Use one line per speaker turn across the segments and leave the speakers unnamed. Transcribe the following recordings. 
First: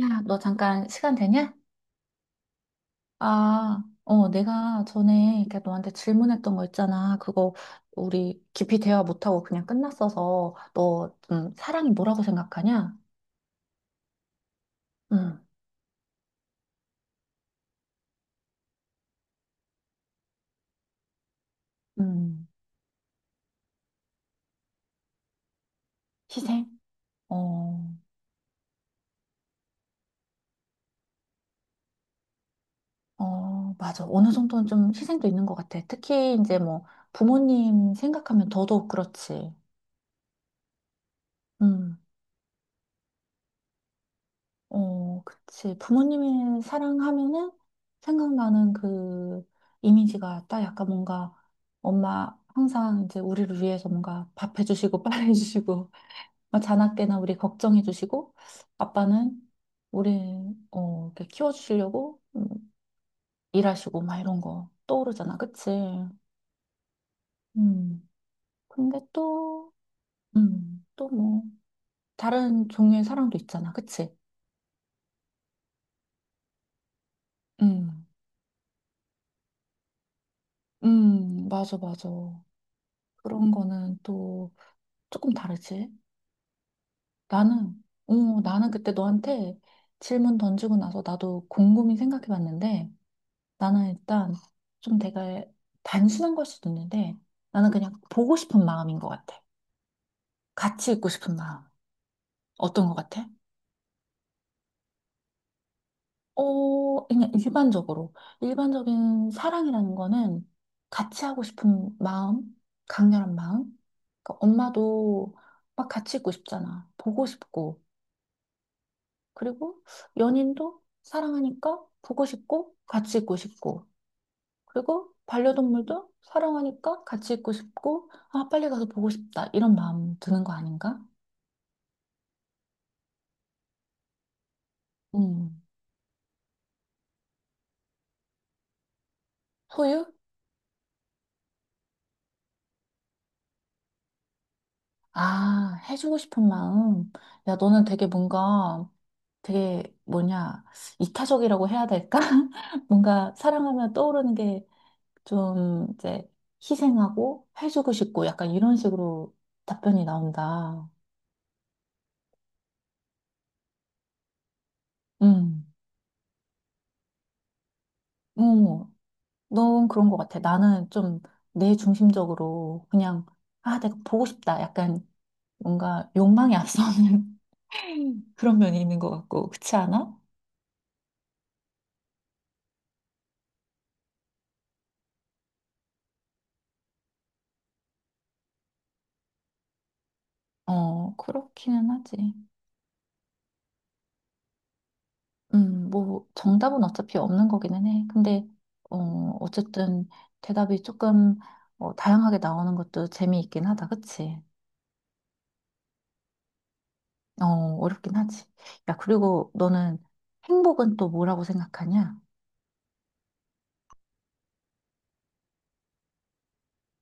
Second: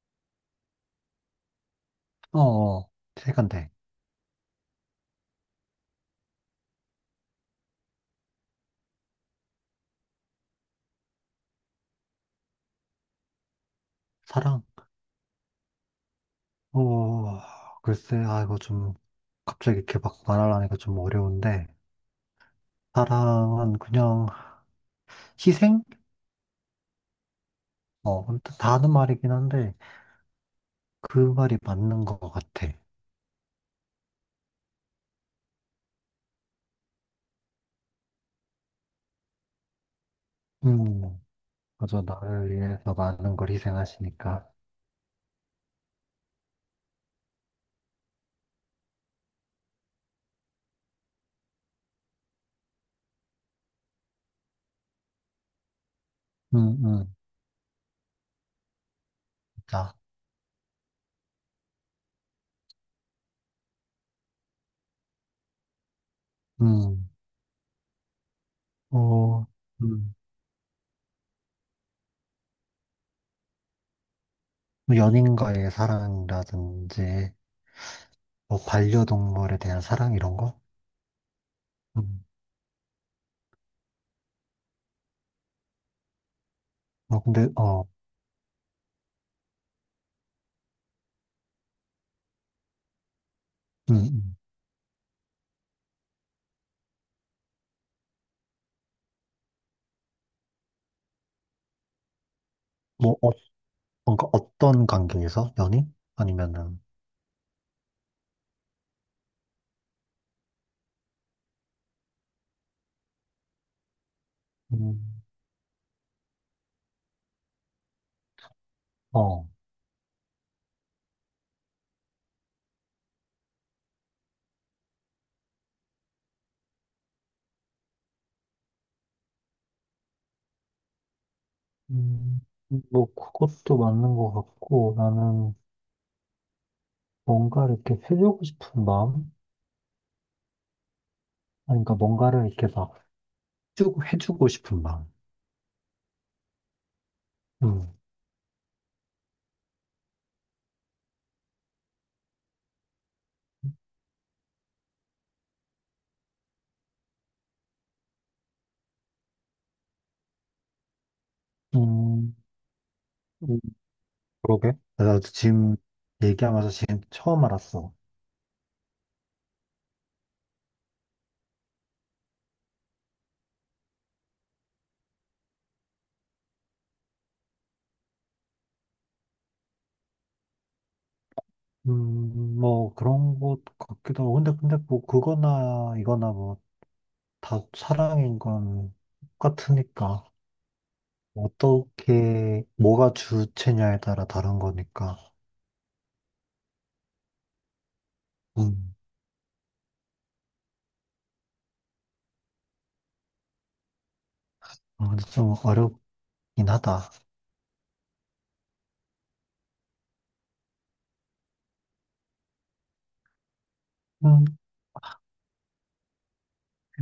야, 너 잠깐 시간 되냐?
어, 시간대.
아, 어, 내가 전에 이렇게 너한테 질문했던 거 있잖아. 그거 우리 깊이 대화 못하고 그냥 끝났어서 너, 사랑이 뭐라고 생각하냐?
사랑?
음,
어, 글쎄, 아, 이거 좀, 갑자기 이렇게 막 말하려니까 좀 어려운데,
음,
사랑은 그냥 희생?
희생? 어,
어, 아무튼 다 하는 말이긴 한데, 그 말이 맞는 것 같아.
어, 맞아. 어느 정도는 좀 희생도 있는 것 같아. 특히 이제 뭐 부모님 생각하면 더더욱 그렇지.
음,
음.
그래서 나를 위해서 많은 걸 희생하시니까.
어, 그치. 부모님의 사랑하면은 생각나는 그 이미지가 딱 약간 뭔가 엄마 항상 이제 우리를 위해서 뭔가 밥 해주시고 빨래 해주시고 막
음, 음,
자나깨나 우리 걱정해주시고 아빠는
자,
우리 이렇게 키워주시려고 일하시고 막 이런 거 떠오르잖아. 그치?
음,
음. 근데
어,
또,
음,
또 뭐, 다른 종류의 사랑도 있잖아. 그치?
뭐 연인과의 사랑이라든지,
음,
뭐 반려동물에 대한 사랑 이런 거?
맞아, 맞아.
음,
그런 거는 또 조금 다르지.
어, 근데,
나는,
어,
어, 나는 그때 너한테 질문 던지고 나서 나도 곰곰이 생각해 봤는데 나는
음,
일단
음.
좀 내가 단순한 걸 수도 있는데 나는 그냥 보고 싶은 마음인 것 같아. 같이 있고 싶은 마음. 어떤 것
뭐,
같아?
어, 뭔가 어떤 관계에서? 연인? 아니면은,
어, 그냥 일반적으로. 일반적인 사랑이라는 거는 같이 하고 싶은 마음, 강렬한 마음. 그러니까
음,
엄마도 막 같이 있고 싶잖아. 보고 싶고.
어,
그리고 연인도 사랑하니까 보고 싶고 같이 있고 싶고 그리고 반려동물도 사랑하니까 같이 있고 싶고 아 빨리 가서 보고 싶다 이런 마음 드는 거 아닌가?
음, 뭐, 그것도 맞는 것 같고, 나는
음
뭔가 이렇게 해주고 싶은 마음?
소유?
아니, 그러니까 뭔가를 이렇게 막 해주고 싶은 마음.
아 해주고 싶은 마음 야 너는
음,
되게 뭔가 되게 뭐냐 이타적이라고 해야 될까? 뭔가 사랑하면 떠오르는 게 좀 이제 희생하고 해주고 싶고 약간 이런 식으로 답변이 나온다.
음, 음, 그러게. 내가
음.
지금 얘기하면서 지금 처음 알았어.
어, 넌 그런 것 같아. 나는 좀 내 중심적으로 그냥, 아, 내가 보고 싶다. 약간 뭔가 욕망이 앞서는 그런 면이 있는 것 같고, 그렇지 않아?
뭐, 그런 것 같기도 하고. 근데 뭐, 그거나, 이거나 뭐, 다 사랑인 건 똑같으니까.
어, 그렇기는 하지.
어떻게, 뭐가 주체냐에 따라 다른 거니까.
뭐, 정답은 어차피 없는 거기는 해. 근데,
음,
어, 어쨌든 대답이 조금 다양하게 나오는 것도 재미있긴 하다. 그치?
아, 근데 좀 어렵긴 하다.
어, 어렵긴 하지. 야, 그리고 너는 행복은 또 뭐라고 생각하냐?
음,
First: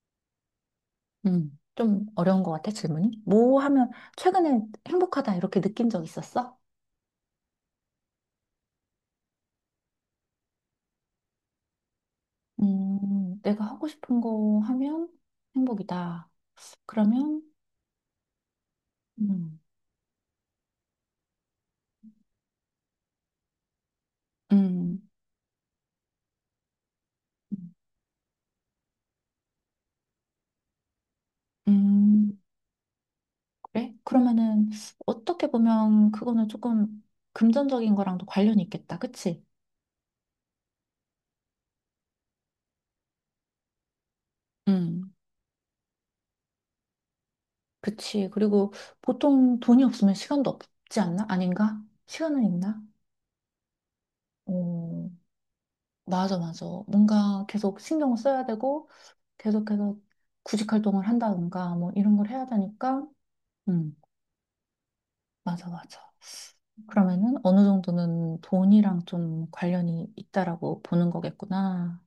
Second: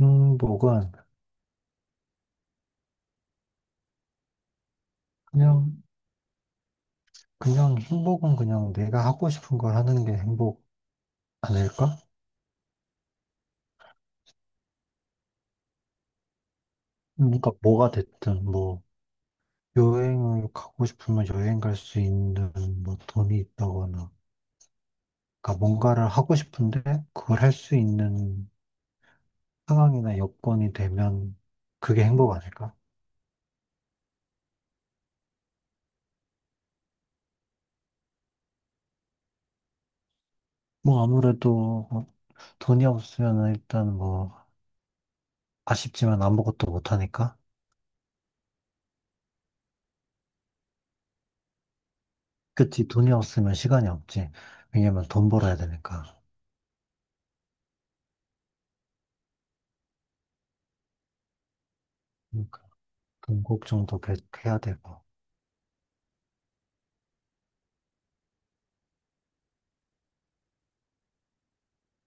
행복은,
좀 어려운 것 같아, 질문이. 뭐 하면 최근에 행복하다 이렇게
그냥,
느낀 적 있었어?
그냥 행복은 그냥 내가 하고 싶은 걸 하는 게 행복 아닐까?
내가 하고 싶은 거 하면 행복이다. 그러면,
그러니까 뭐가 됐든, 뭐,
음,
여행을 가고 싶으면 여행 갈 수 있는, 뭐, 돈이 있다거나.
음,
그러니까 뭔가를 하고 싶은데, 그걸 할 수 있는 상황이나 여건이 되면, 그게 행복
음,
아닐까?
그래? 그러면은 어떻게 보면 그거는 조금 금전적인 거랑도 관련이 있겠다. 그치?
뭐, 아무래도, 뭐 돈이 없으면 일단 뭐,
음,
아쉽지만 아무것도 못하니까.
그치. 그리고 보통 돈이 없으면 시간도 없지 않나? 아닌가? 시간은 있나?
그치, 돈이 없으면 시간이 없지. 왜냐면
어,
돈 벌어야 되니까.
맞아, 맞아. 뭔가 계속 신경을 써야 되고, 계속해서 구직 활동을 한다든가 뭐 이런 걸 해야
그러니까
되니까
돈
음
걱정도 계속 해야 되고.
맞아 맞아 그러면은 어느 정도는 돈이랑 좀 관련이 있다라고 보는 거겠구나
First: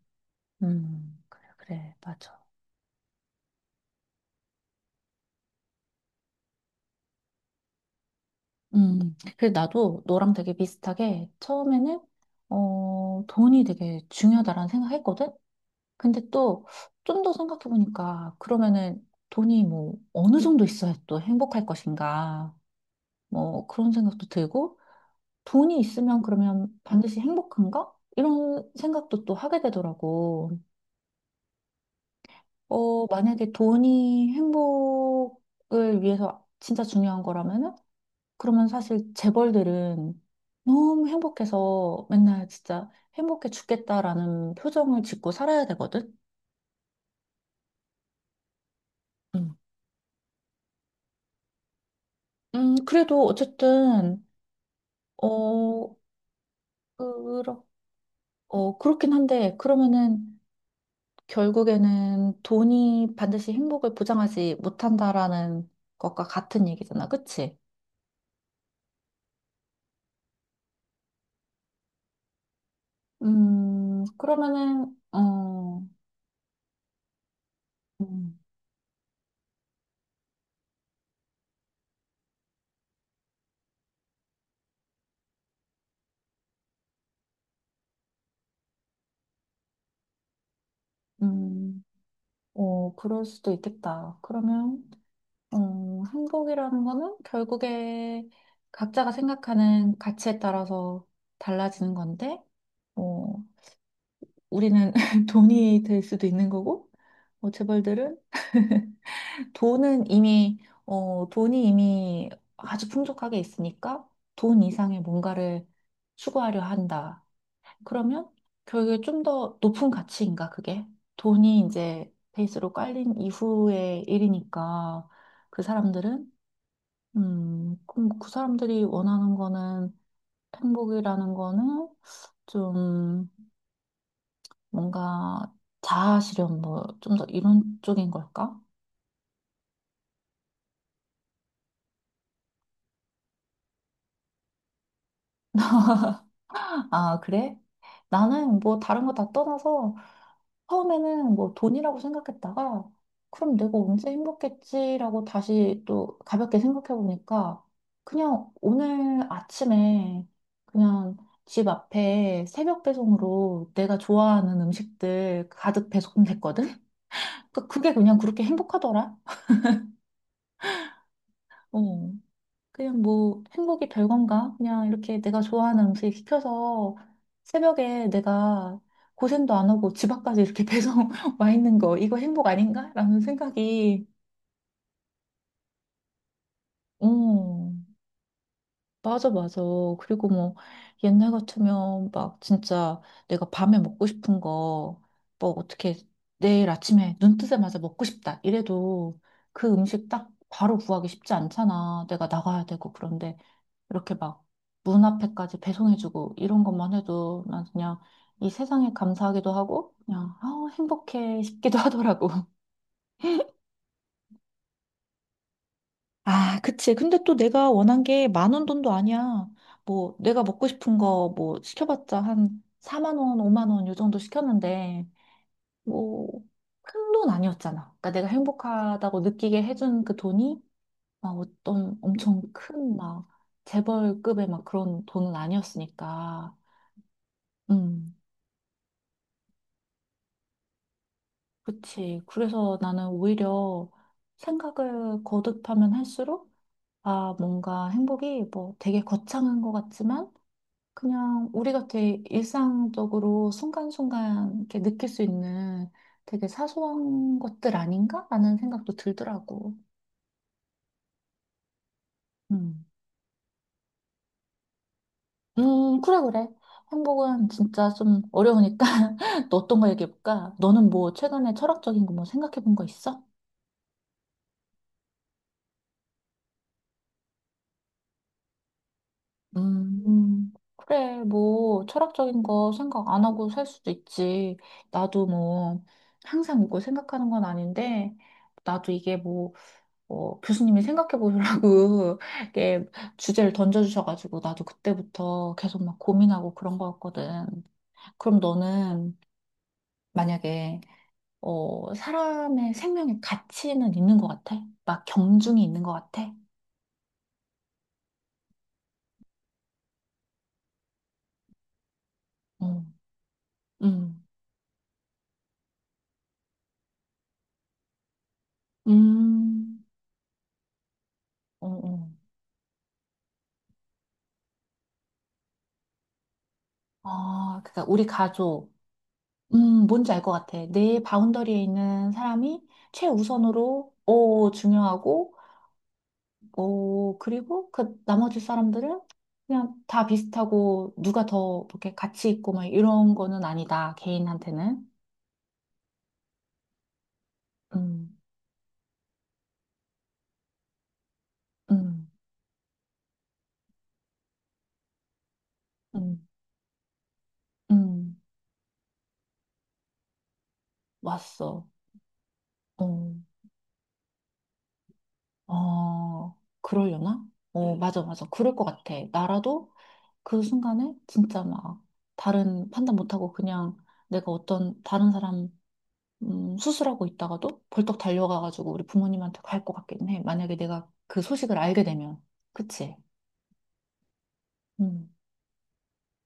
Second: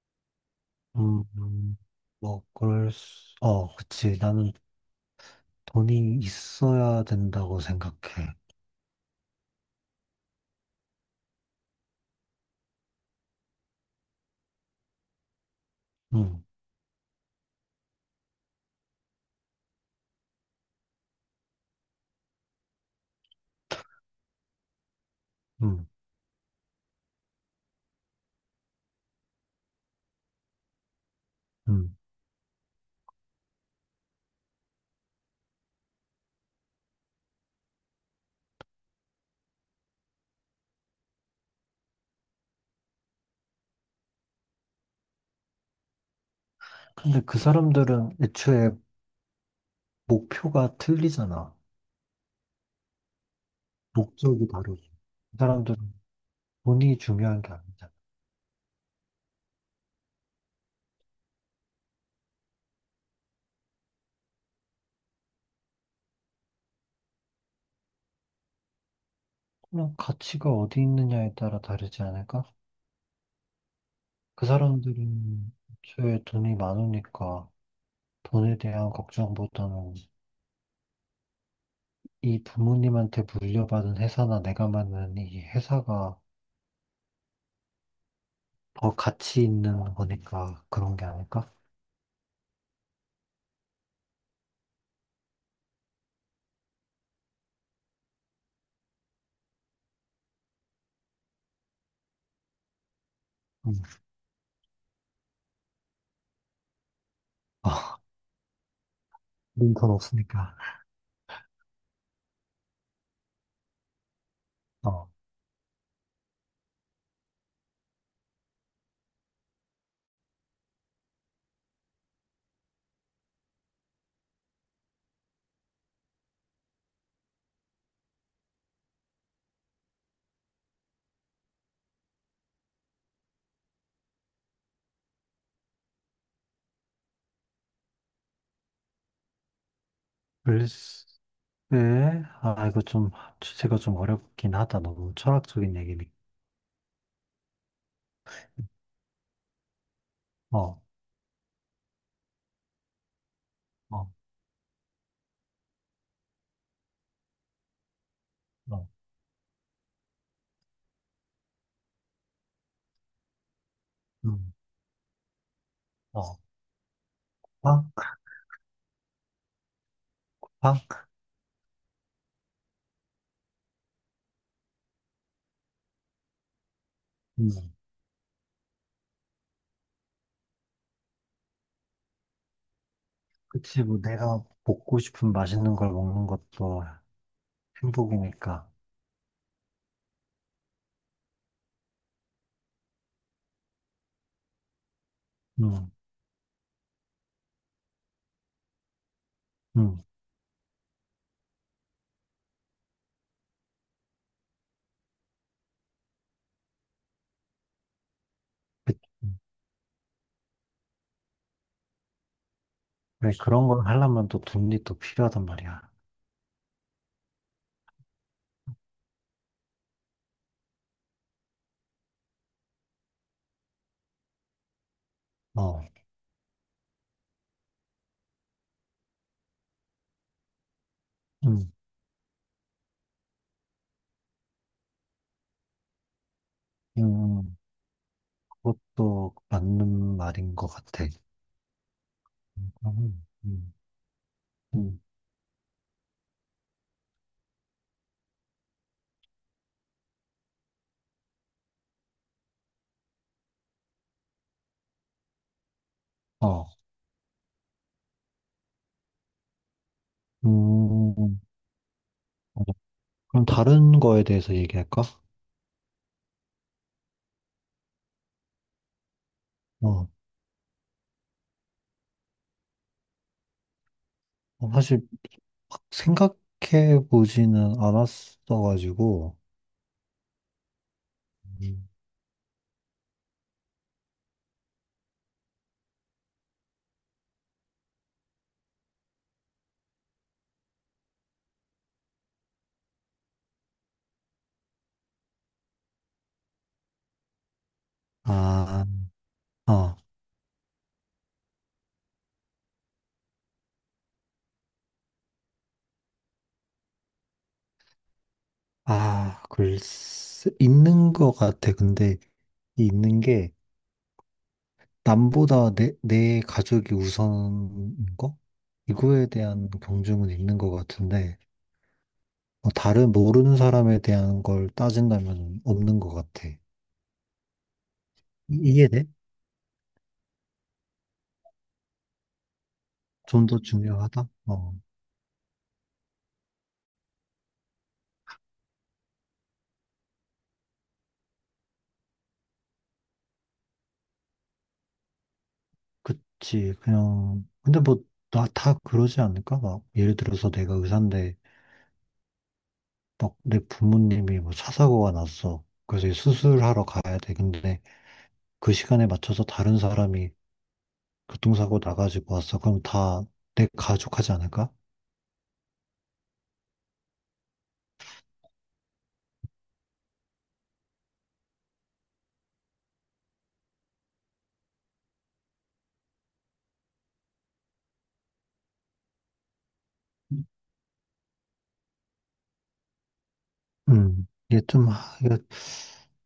음,
그래
음,
그래 맞아
뭐, 그치. 나는 돈이 있어야 된다고 생각해.
그래 나도 너랑 되게 비슷하게 처음에는 돈이 되게 중요하다라는 생각했거든 근데
음,
또 좀 더 생각해 보니까 그러면은 돈이 뭐 어느 정도 있어야 또 행복할 것인가 뭐 그런 생각도 들고 돈이
음,
있으면 그러면 반드시 행복한가? 이런 생각도 또 하게 되더라고.
음.
어, 만약에 돈이 행복을 위해서 진짜 중요한 거라면은, 그러면 사실 재벌들은 너무 행복해서 맨날 진짜 행복해 죽겠다라는 표정을 짓고 살아야 되거든?
근데 그 사람들은 애초에
음,
목표가 틀리잖아.
그래도 어쨌든,
목적이 다르지. 그 사람들은
어,
돈이 중요한 게
그렇,
아니잖아.
그렇긴 한데, 그러면은, 결국에는 돈이 반드시 행복을 보장하지 못한다라는 것과 같은 얘기잖아. 그치?
그냥 가치가 어디 있느냐에 따라 다르지 않을까? 그
그러면은,
사람들은 애초에 돈이 많으니까
음,
돈에 대한 걱정보다는 이 부모님한테 물려받은 회사나 내가 만든 이 회사가 더 가치 있는 거니까 그런 게 아닐까?
음, 그럴 수도 있겠다. 그러면, 행복이라는 거는 결국에 각자가 생각하는 가치에 따라서 달라지는 건데, 어,
음.
우리는 돈이 될 수도 있는 거고,
아,
재벌들은
우린 돈
돈은
없으니까.
이미, 돈이 이미 아주 풍족하게 있으니까 돈 이상의
어.
뭔가를 추구하려 한다. 그러면 결국에 좀 더 높은 가치인가, 그게? 돈이 이제 베이스로 깔린 이후의 일이니까 그 사람들은, 그럼 그 사람들이 원하는 거는 행복이라는 거는 좀 뭔가 자아실현 뭐 좀 더 이런 쪽인 걸까?
글쎄, 아, 이거 좀 주제가 좀 어렵긴 하다. 너무 철학적인 얘기니.
아, 그래? 나는 뭐 다른 거 다 떠나서
어,
처음에는 뭐 돈이라고 생각했다가 그럼 내가 언제
어,
행복했지라고 다시 또 가볍게 생각해 보니까 그냥
어,
오늘 아침에 그냥 집 앞에 새벽 배송으로 내가
음,
좋아하는 음식들 가득
어,
배송됐거든?
빵,
그게 그냥 그렇게 행복하더라.
빵,
어. 그냥 뭐 행복이 별건가? 그냥 이렇게 내가 좋아하는 음식 시켜서
음.
새벽에 내가 고생도 안 하고 집 앞까지 이렇게 배송 와 있는 거, 이거 행복 아닌가? 라는
그치, 뭐
생각이,
내가 먹고 싶은 맛있는 걸 먹는 것도
어,
행복이니까.
맞아, 맞아. 그리고 뭐 옛날 같으면 막 진짜 내가 밤에 먹고 싶은 거, 뭐
음,
어떻게 내일 아침에 눈 뜨자마자 먹고 싶다. 이래도 그
음.
음식 딱 바로 구하기 쉽지 않잖아. 내가 나가야 되고 그런데. 이렇게 막 문 앞에까지 배송해주고 이런 것만 해도 난 그냥 이 세상에
그-
감사하기도 하고 그냥 아 행복해 싶기도 하더라고.
그런 걸 하려면 또 돈이 또 필요하단 말이야.
아, 그치. 근데 또 내가 원한 게 10,000원 돈도 아니야. 뭐, 내가 먹고 싶은 거 뭐 시켜봤자 한 4만 원, 5만 원 요 정도 시켰는데,
어,
뭐, 큰 돈 아니었잖아. 그러니까 내가 행복하다고 느끼게 해준 그 돈이 막
음,
어떤 엄청 큰 막 재벌급의 막 그런 돈은 아니었으니까.
음, 음.
음.
그것도 맞는 말인 것 같아.
그치.
음,
그래서 나는
음,
오히려
음.
생각을 거듭하면 할수록, 아, 뭔가 행복이 뭐 되게 거창한 것 같지만, 그냥 우리가 되게 일상적으로 순간순간 이렇게 느낄 수 있는 되게
어,
사소한 것들 아닌가? 라는 생각도 들더라고.
음, 어,
음.
그럼 다른 거에 대해서 얘기할까?
그래, 그래. 행복은 진짜 좀 어려우니까 또 어떤 거
어,
얘기해볼까? 너는 뭐 최근에 철학적인 거 뭐 생각해본 거 있어?
어, 사실 막 생각해 보지는 않았어가지고,
그래, 뭐,
음.
철학적인 거 생각 안 하고 살 수도 있지. 나도 뭐, 항상 이걸 생각하는 건 아닌데, 나도 이게 뭐, 교수님이 생각해 보라고, 이렇게 주제를 던져주셔가지고, 나도 그때부터 계속 막 고민하고 그런 거였거든. 그럼
아,
너는
어,
만약에, 사람의 생명의 가치는 있는 것 같아? 막 경중이 있는 것 같아?
아, 글쎄, 있는 것 같아. 근데 이
응,
있는 게
응,
남보다 내 가족이 우선인 거? 이거에 대한
음,
경중은 있는 것 같은데,
응, 응.
어, 다른 모르는 사람에 대한 걸 따진다면 없는 것 같아.
아, 그러니까 우리 가족.
이해돼?
뭔지 알 것 같아. 내 바운더리에 있는 사람이
좀 더
최우선으로
중요하다? 어,
중요하고 어, 그리고 그 나머지 사람들은 그냥 다 비슷하고 누가 더 이렇게 가치 있고 막 이런 거는 아니다. 개인한테는.
그치. 그냥, 근데 뭐,
음.
나 다 그러지 않을까? 막, 예를 들어서 내가 의사인데,
음.
막 내 부모님이 뭐 차 사고가 났어. 그래서 이제
음.
수술하러 가야 돼. 근데
음.
그 시간에 맞춰서 다른 사람이
왔어.
교통사고 나가지고 왔어. 그럼
어.
다 내 가족 하지 않을까?
어. 그러려나? 어, 맞아, 맞아. 그럴 것 같아. 나라도 그 순간에 진짜 막 다른 판단 못하고 그냥 내가 어떤 다른 사람 수술하고 있다가도 벌떡 달려가가지고 우리 부모님한테 갈 것 같긴 해. 만약에 내가 그 소식을 알게 되면. 그치?
이게 좀,
음,
이거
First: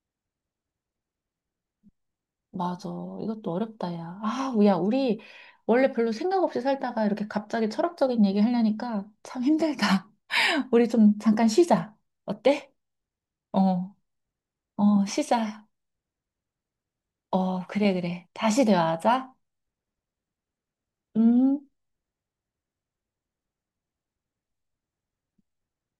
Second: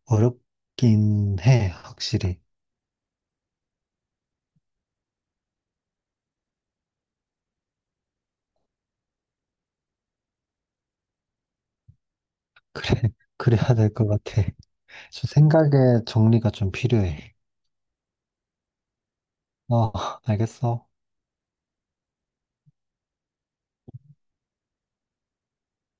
어렵긴 해, 확실히.
맞아. 이것도 어렵다, 야. 아, 야, 우리 원래 별로 생각 없이 살다가 이렇게 갑자기 철학적인 얘기 하려니까 참 힘들다. 우리 좀 잠깐 쉬자. 어때?
그래, 그래야 될
어,
것 같아.
어,
저
쉬자.
생각의 정리가 좀 필요해.
어, 그래, 그래. 다시 대화하자.
어, 알겠어.
음.